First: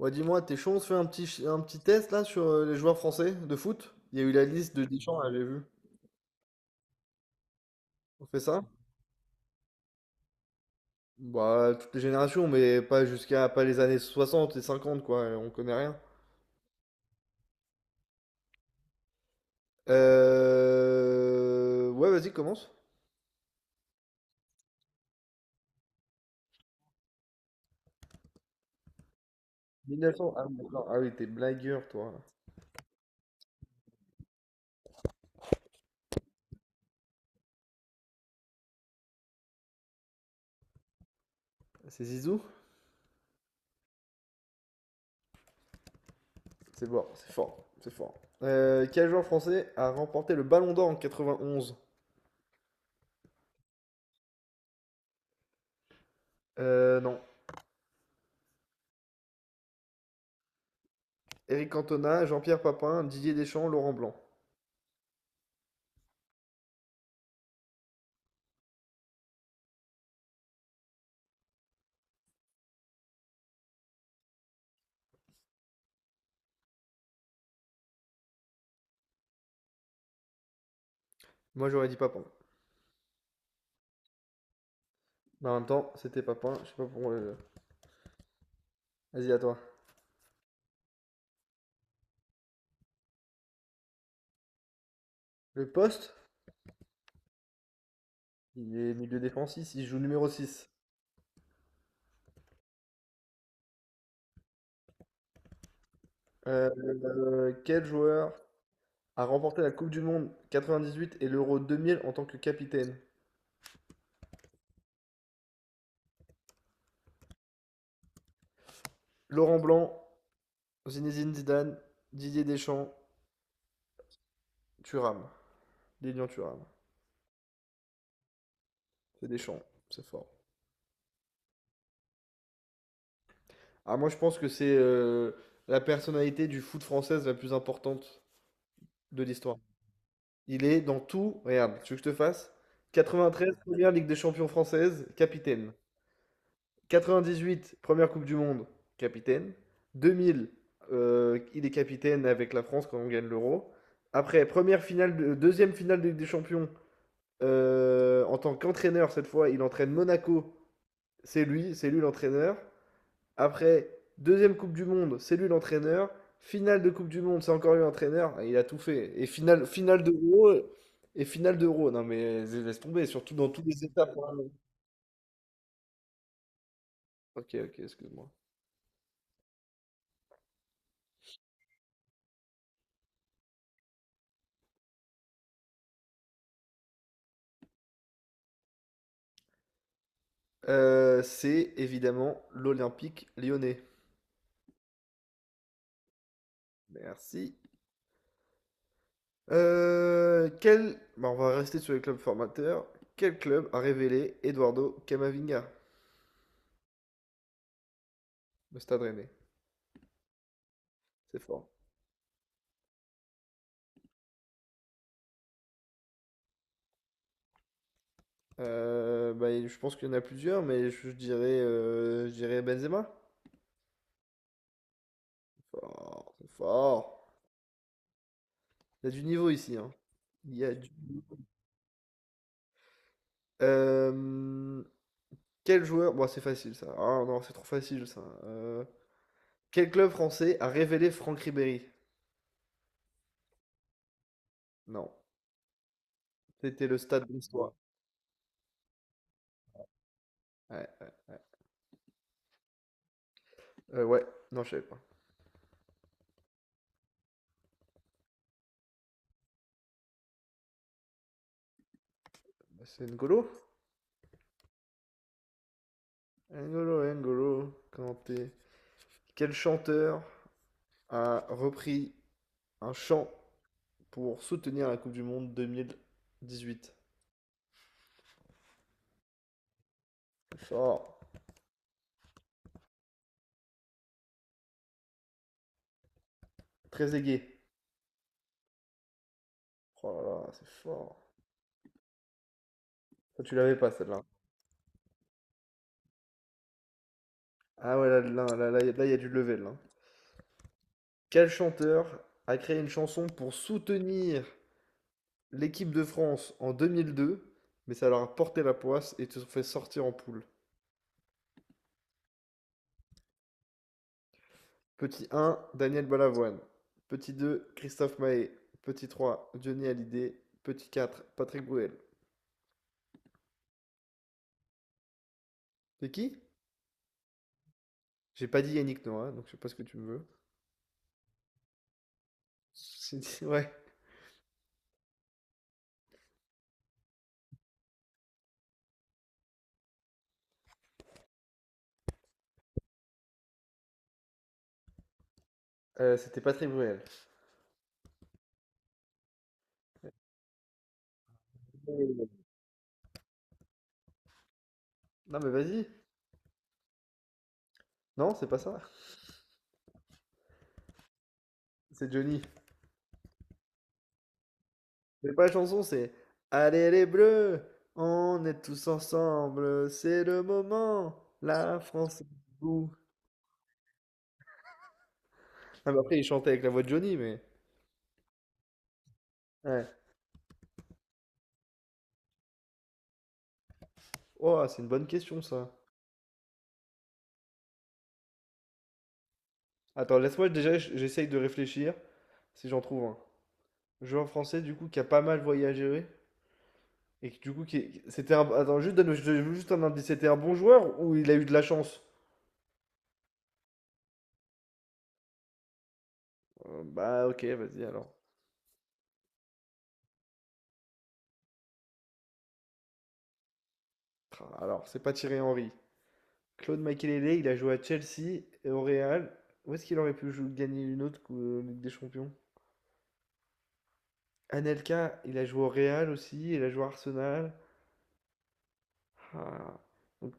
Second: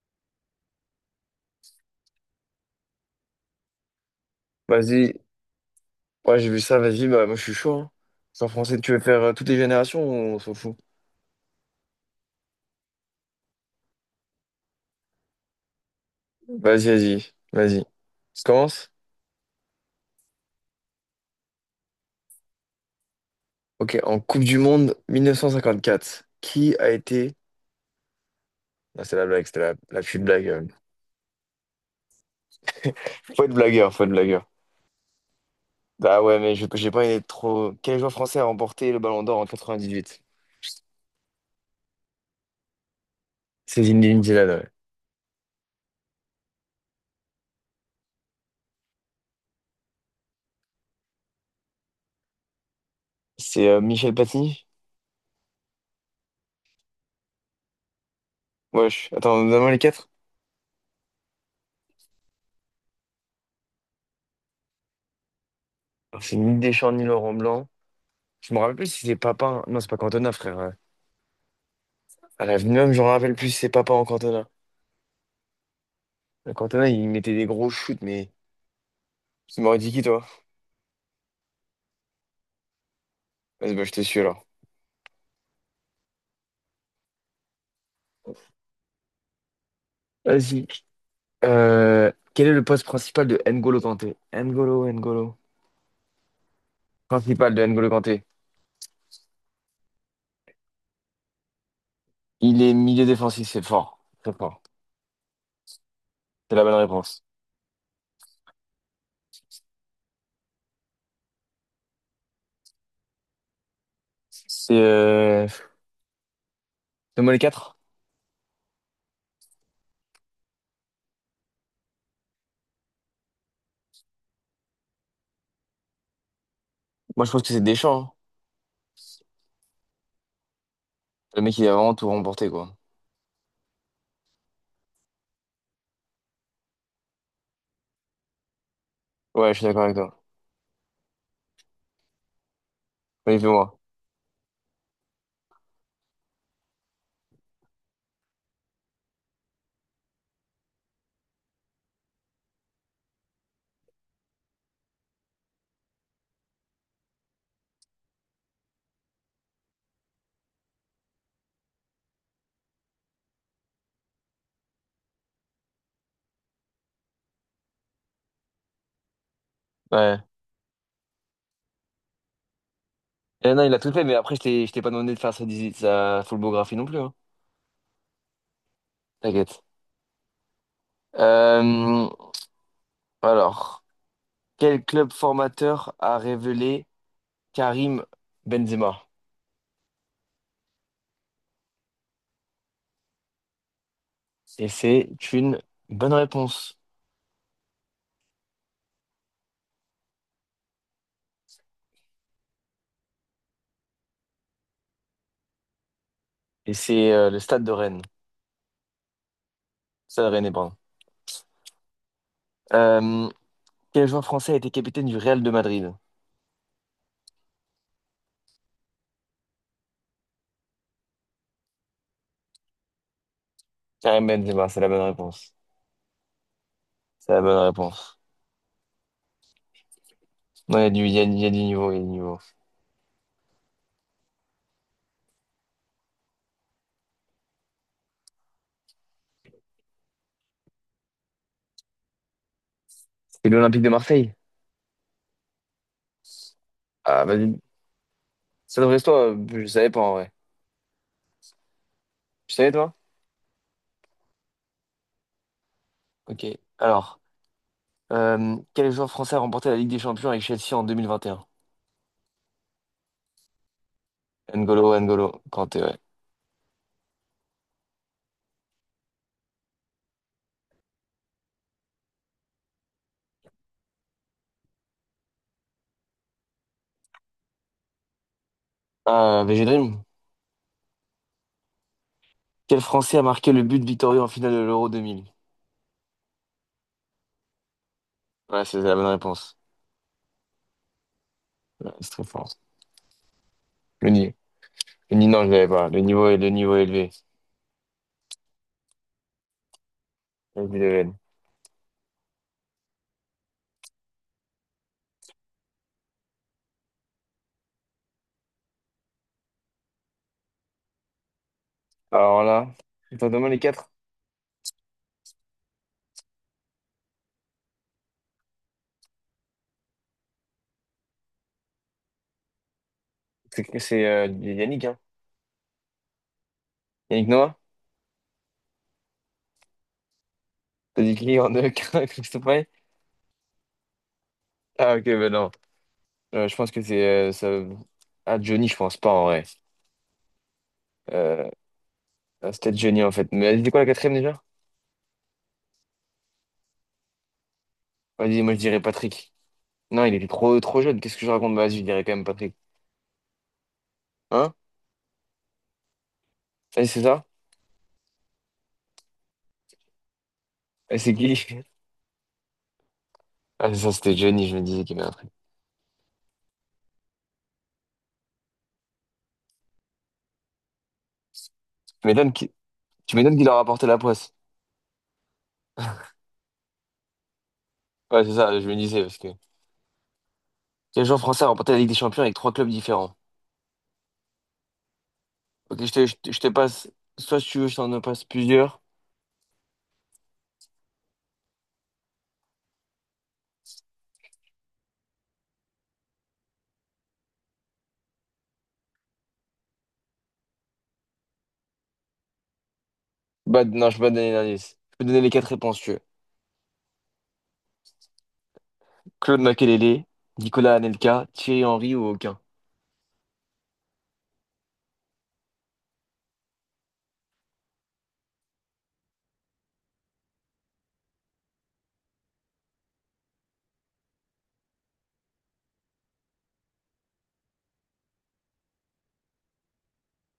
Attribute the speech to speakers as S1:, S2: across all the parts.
S1: Ouais, dis-moi, Deschamps, on se fait un petit test là sur les joueurs français de foot? Il y a eu la liste de
S2: Vas-y,
S1: Deschamps, là, j'ai vu.
S2: ouais, j'ai vu ça, vas-y, bah, moi je suis chaud. Hein.
S1: On fait
S2: C'est en
S1: ça?
S2: français, tu veux faire toutes les générations ou on s'en fout?
S1: Bah, toutes les générations, mais pas jusqu'à pas les années soixante et cinquante quoi, on connaît rien.
S2: Vas-y. Je commence?
S1: Ouais, vas-y, commence.
S2: Ok, en Coupe du Monde 1954, qui a été. Ah, c'est la blague, c'était la petite
S1: 1900, ah,
S2: blague.
S1: oui, d'accord. Ah oui, t'es blagueur, toi.
S2: Faut être blagueur, faut être blagueur. Ah ouais, mais j'ai pas été trop. Quel joueur français a remporté le Ballon d'Or en 98?
S1: C'est Zizou?
S2: C'est Zinedine Zidane, ouais.
S1: C'est bon, c'est fort, c'est fort. Quel joueur français a remporté le Ballon d'Or en 91?
S2: C'est Michel Platini?
S1: Non.
S2: Wesh, attends, donne-moi les quatre.
S1: Eric Cantona, Jean-Pierre Papin, Didier Deschamps, Laurent Blanc.
S2: Alors, c'est ni Deschamps, ni Laurent Blanc. Je me rappelle plus si c'est Papin. Non, c'est pas Cantona, frère. À la l'avenir, je me rappelle plus, si c'est papa en Cantona. Le Cantona, il mettait des gros shoots, mais tu m'aurais dit qui, toi?
S1: Moi, j'aurais dit Papin.
S2: Vas-y, bah, je te suis alors.
S1: Mais en même temps, c'était pas point. Je sais pas pourquoi. Vas-y, à toi.
S2: Vas-y. Quel est le poste principal de N'Golo Kanté? N'Golo.
S1: Le poste,
S2: Principal de N'Golo Kanté.
S1: il est milieu défensif, il joue numéro 6.
S2: Il est milieu défensif, c'est fort. Très fort. C'est la
S1: Euh,
S2: bonne réponse.
S1: Quel joueur a remporté la Coupe du Monde 98 et l'Euro 2000 en tant que capitaine?
S2: C'est. Donne-moi les quatre.
S1: Laurent Blanc, Zinedine Zidane, Didier Deschamps, Thuram. Lilian Thuram.
S2: Moi, je pense que c'est Deschamps. Hein.
S1: C'est Deschamps, c'est fort.
S2: Le mec, il a vraiment tout remporté, quoi.
S1: Ah, moi, je pense que c'est la personnalité du foot française la plus importante de
S2: Ouais,
S1: l'histoire.
S2: je suis d'accord avec toi.
S1: Il est dans tout. Regarde, tu veux que je te fasse?
S2: Oui,
S1: 93,
S2: fais-moi.
S1: première Ligue des champions française, capitaine. 98, première Coupe du Monde, capitaine. 2000, il est capitaine avec la France quand on gagne l'Euro. Après, deuxième finale de Ligue des Champions, en tant qu'entraîneur cette fois, il entraîne Monaco. C'est lui l'entraîneur. Après, deuxième Coupe du Monde, c'est lui l'entraîneur. Finale de Coupe du Monde, c'est encore lui l'entraîneur. Il a tout fait. Et finale
S2: Ouais.
S1: d'Euro. Et finale d'Euro. Non mais laisse tomber, surtout dans
S2: Eh non,
S1: toutes
S2: il a
S1: les
S2: tout fait,
S1: étapes.
S2: mais après, je t'ai pas demandé de faire sa, sa full biographie non plus. Hein.
S1: Ok, ok, excuse-moi.
S2: T'inquiète. Euh, Alors, quel club formateur a révélé Karim Benzema?
S1: C'est évidemment l'Olympique lyonnais.
S2: Et c'est une bonne réponse.
S1: Merci. Bah, on va rester sur les clubs formateurs. Quel club a révélé Eduardo Camavinga,
S2: Et c'est le Stade de Rennes.
S1: le Stade Rennais?
S2: Stade Rennais, pardon.
S1: C'est fort.
S2: Euh, Quel joueur français a été capitaine du Real de Madrid?
S1: Bah, je pense qu'il y en a plusieurs, mais je dirais Benzema.
S2: Karim Benzema, c'est la bonne réponse.
S1: Fort, c'est fort.
S2: C'est la bonne réponse.
S1: Il y a du niveau ici, hein. Il y a
S2: Non,
S1: du-
S2: il y a du niveau, il y a du niveau.
S1: Euh, Bon, c'est facile, ça. Ah non, c'est trop facile, ça. Quel club français a révélé Franck Ribéry?
S2: C'était l'Olympique de Marseille?
S1: Non. C'était le
S2: Ah,
S1: stade
S2: vas-y.
S1: brestois.
S2: Ça devrait être toi, je savais pas en vrai.
S1: Ouais.
S2: Tu savais toi?
S1: Euh, ouais. Non, je savais pas.
S2: Ok. Alors, quel joueur français a remporté la Ligue des Champions avec Chelsea en 2021?
S1: Bah, c'est N'Golo?
S2: N'Golo Kanté, ouais.
S1: N'Golo Kanté. Quel chanteur a repris un chant pour soutenir la Coupe du Monde 2018?
S2: Ah, VG Dream.
S1: C'est fort.
S2: Quel Français a marqué le but victorieux en finale de l'Euro 2000?
S1: Très aigué.
S2: Ouais, c'est la bonne réponse.
S1: Oh là là, c'est fort.
S2: Ouais, c'est très fort.
S1: Ça, tu l'avais pas,
S2: Le
S1: celle-là.
S2: ni... le ni- Non, je l'avais pas. Le niveau est élevé.
S1: Ah ouais, là, il y a du level, là.
S2: Vas-y, Lionel.
S1: Quel chanteur a créé une chanson pour soutenir l'équipe de France en 2002, mais ça leur a porté la poisse et te fait sortir en poule?
S2: Alors là, je t'en demande les quatre.
S1: Petit un, Daniel Balavoine. Petit 2, Christophe Mahé. Petit 3, Johnny Hallyday. Petit 4, Patrick Bruel.
S2: C'est Yannick, hein?
S1: C'est qui?
S2: Yannick Noah?
S1: J'ai pas dit Yannick Noah, donc je sais pas ce que tu me veux.
S2: T'as dit qui en deux, Christophe Payet?
S1: Ouais.
S2: Ah, ok, ben non. Je pense que c'est... Ah, Johnny, je pense pas, en vrai. Euh, ah, c'était Johnny, en fait. Mais c'était quoi la quatrième, déjà?
S1: C'était Patrick Bruel.
S2: Vas-y, moi, je dirais Patrick. Non, il était trop jeune. Qu'est-ce que je raconte? Bah, vas-y, je dirais quand même Patrick. Hein?
S1: Non mais vas-y.
S2: Vas-y, c'est ça?
S1: Non, c'est pas ça.
S2: Et c'est qui?
S1: C'est Johnny.
S2: Ah, c'est ça, c'était Johnny, je me disais qu'il y avait un truc.
S1: C'est pas la chanson, c'est Allez les Bleus, on est tous ensemble, c'est le moment, la
S2: Tu
S1: France est
S2: m'étonnes qu'il
S1: debout.
S2: Tu m'étonnes qu'il leur a apporté la poisse.
S1: Ah, mais après, il chantait avec la voix de Johnny, mais...
S2: Ouais, c'est ça, je me disais, parce que
S1: Ouais.
S2: les joueurs français ont remporté la Ligue des Champions avec trois clubs différents.
S1: Oh, c'est une bonne question, ça.
S2: Ok, je te passe, soit si tu veux, je t'en passe plusieurs.
S1: Attends, laisse-moi déjà, j'essaye de réfléchir si j'en trouve un. Joueur français, du coup, qui a pas mal voyagé oui. Et qui, du coup, c'était un. Attends, juste donne juste un indice. C'était un bon joueur ou il a eu de la chance?
S2: Bah, non, je peux pas te donner l'indice. Je peux te donner les quatre réponses, si tu veux.
S1: Bah, ok, vas-y alors.
S2: Claude Makelele, Nicolas Anelka, Thierry Henry ou aucun.
S1: Alors, c'est pas Thierry Henry. Claude Makelele, il a joué à Chelsea et au Real. Où est-ce qu'il aurait pu gagner une autre Ligue des Champions? Anelka, il a joué au Real aussi, il a joué à Arsenal. Ah. Donc,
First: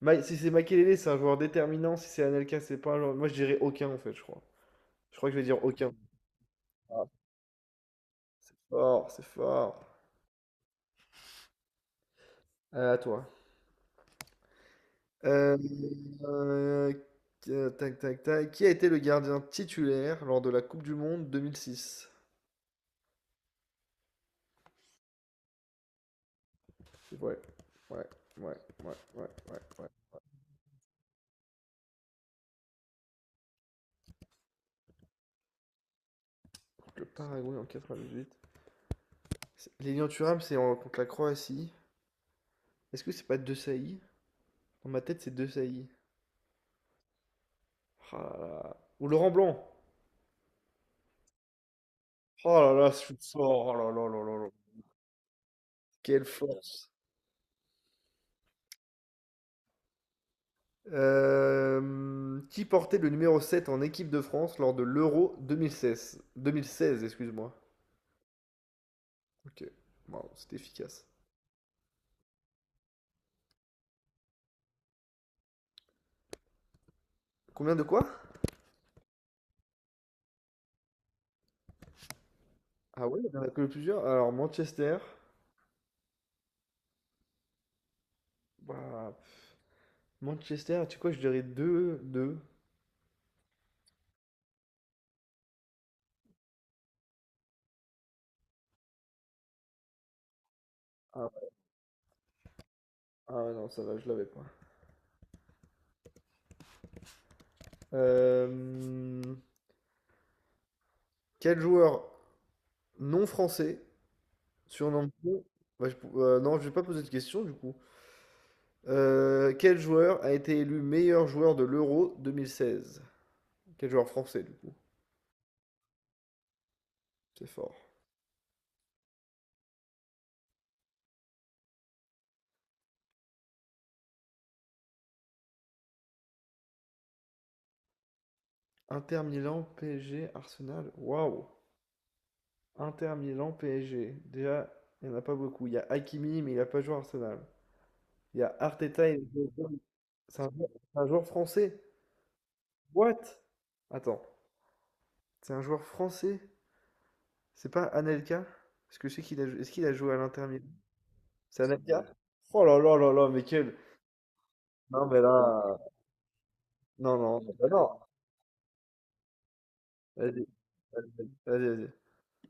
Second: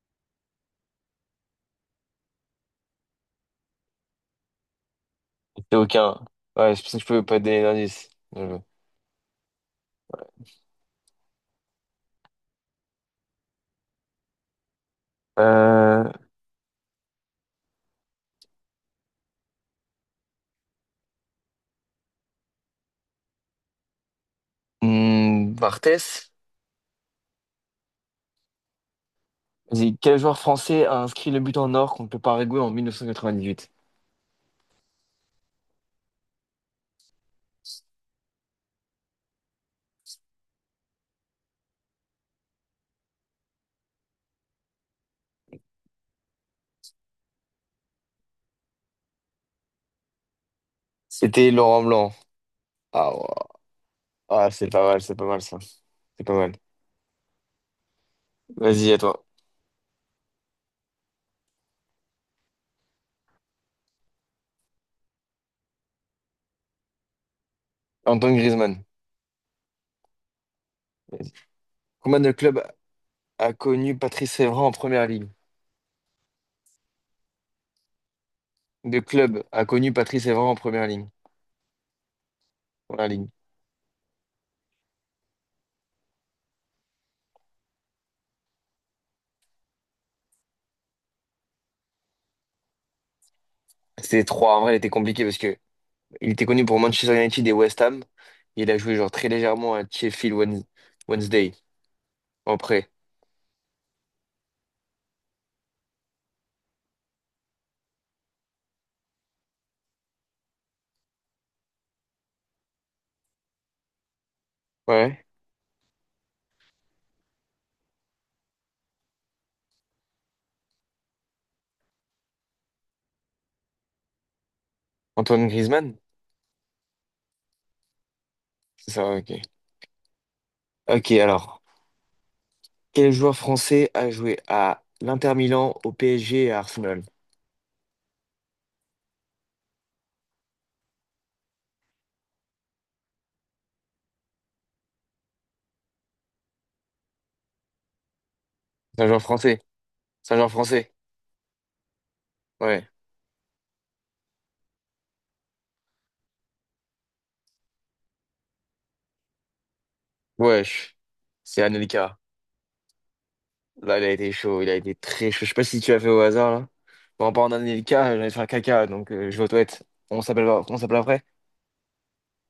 S1: Si c'est Makelele, c'est un joueur déterminant. Si c'est Anelka, c'est pas un joueur. Moi, je dirais aucun en fait, je crois. Je crois que je vais dire
S2: C'est
S1: aucun.
S2: aucun. Ouais, c'est pour ça
S1: Ah,
S2: que je peux pas te donner l'indice. Bien
S1: c'est
S2: joué.
S1: fort, c'est fort. À toi. Euh,
S2: Euh,
S1: euh, tac, tac, tac. Qui a été le gardien titulaire lors de la Coupe du Monde 2006?
S2: hmm, Barthez.
S1: C'est vrai. Ouais, ouais, ouais, ouais, ouais, ouais.
S2: Vas-y, quel joueur français a inscrit le but en or contre le Paraguay en 1998?
S1: Contre le Paraguay en 98. Lilian Thuram, contre la Croatie. Est-ce que c'est pas De Sailly? Dans ma tête, c'est De Sailly. Ah là là. Ou Laurent Blanc.
S2: C'était Laurent Blanc.
S1: Oh là là, ce
S2: Ah,
S1: shoot
S2: ouais.
S1: sort. Oh là là là là là.
S2: Ah, c'est pas mal ça.
S1: Quelle
S2: C'est pas mal.
S1: force.
S2: Vas-y, à toi.
S1: Qui portait le numéro 7 en équipe de France lors de l'Euro 2016? 2016, excuse-moi.
S2: Antoine Griezmann.
S1: Ok, wow, c'était efficace.
S2: Vas-y. Combien de clubs a connu Patrice Evra en première ligne?
S1: Combien de quoi?
S2: De clubs a connu Patrice Evra en première ligne.
S1: Ah
S2: Première
S1: ouais,
S2: ligne.
S1: il y en a que plusieurs. Alors, Manchester. Bah, Manchester, tu sais quoi, je dirais 2, 2.
S2: C'était trois. En vrai, il était compliqué parce que il était connu pour Manchester United et West Ham. Il a joué genre très légèrement à
S1: Ah, ouais,
S2: Wednesday en prêt.
S1: ah ouais, non, ça va, je l'avais pas. Euh, Quel joueur non français surnommé...
S2: Ouais.
S1: Bah, non, je vais pas poser de question du coup. Quel joueur a été élu meilleur joueur de l'Euro 2016? Quel joueur français, du coup?
S2: Antoine Griezmann?
S1: C'est fort.
S2: C'est ça, ok. Ok, alors. Quel joueur français a joué à l'Inter Milan, au PSG et à Arsenal?
S1: Inter Milan, PSG, Arsenal. Waouh! Inter Milan, PSG. Déjà, il n'y en a pas beaucoup. Il y a Hakimi, mais il n'a pas joué à Arsenal. Il y a
S2: C'est un
S1: Arteta,
S2: joueur
S1: il
S2: français.
S1: c'est
S2: Saint-Jean
S1: un, joueur
S2: français.
S1: c'est un joueur français.
S2: Ouais.
S1: What? Attends, c'est un joueur français? C'est pas Anelka? Est-ce que c'est qu'il a, jou- Est-ce qu'il a joué à l'Inter Milan?
S2: Wesh. C'est
S1: C'est Anelka?
S2: Anelka.
S1: Oh là là là là, mais quel.
S2: Là, il a été chaud. Il a été
S1: Non, mais
S2: très chaud. Je sais pas
S1: là.
S2: si tu l'as fait au hasard, là.
S1: Non,
S2: Bon, en
S1: non,
S2: parlant
S1: non, bah non.
S2: d'Anelka, j'allais faire caca, donc je vais aux toilettes.
S1: Vas-y,
S2: On s'appelle
S1: vas-y,
S2: après.
S1: vas-y.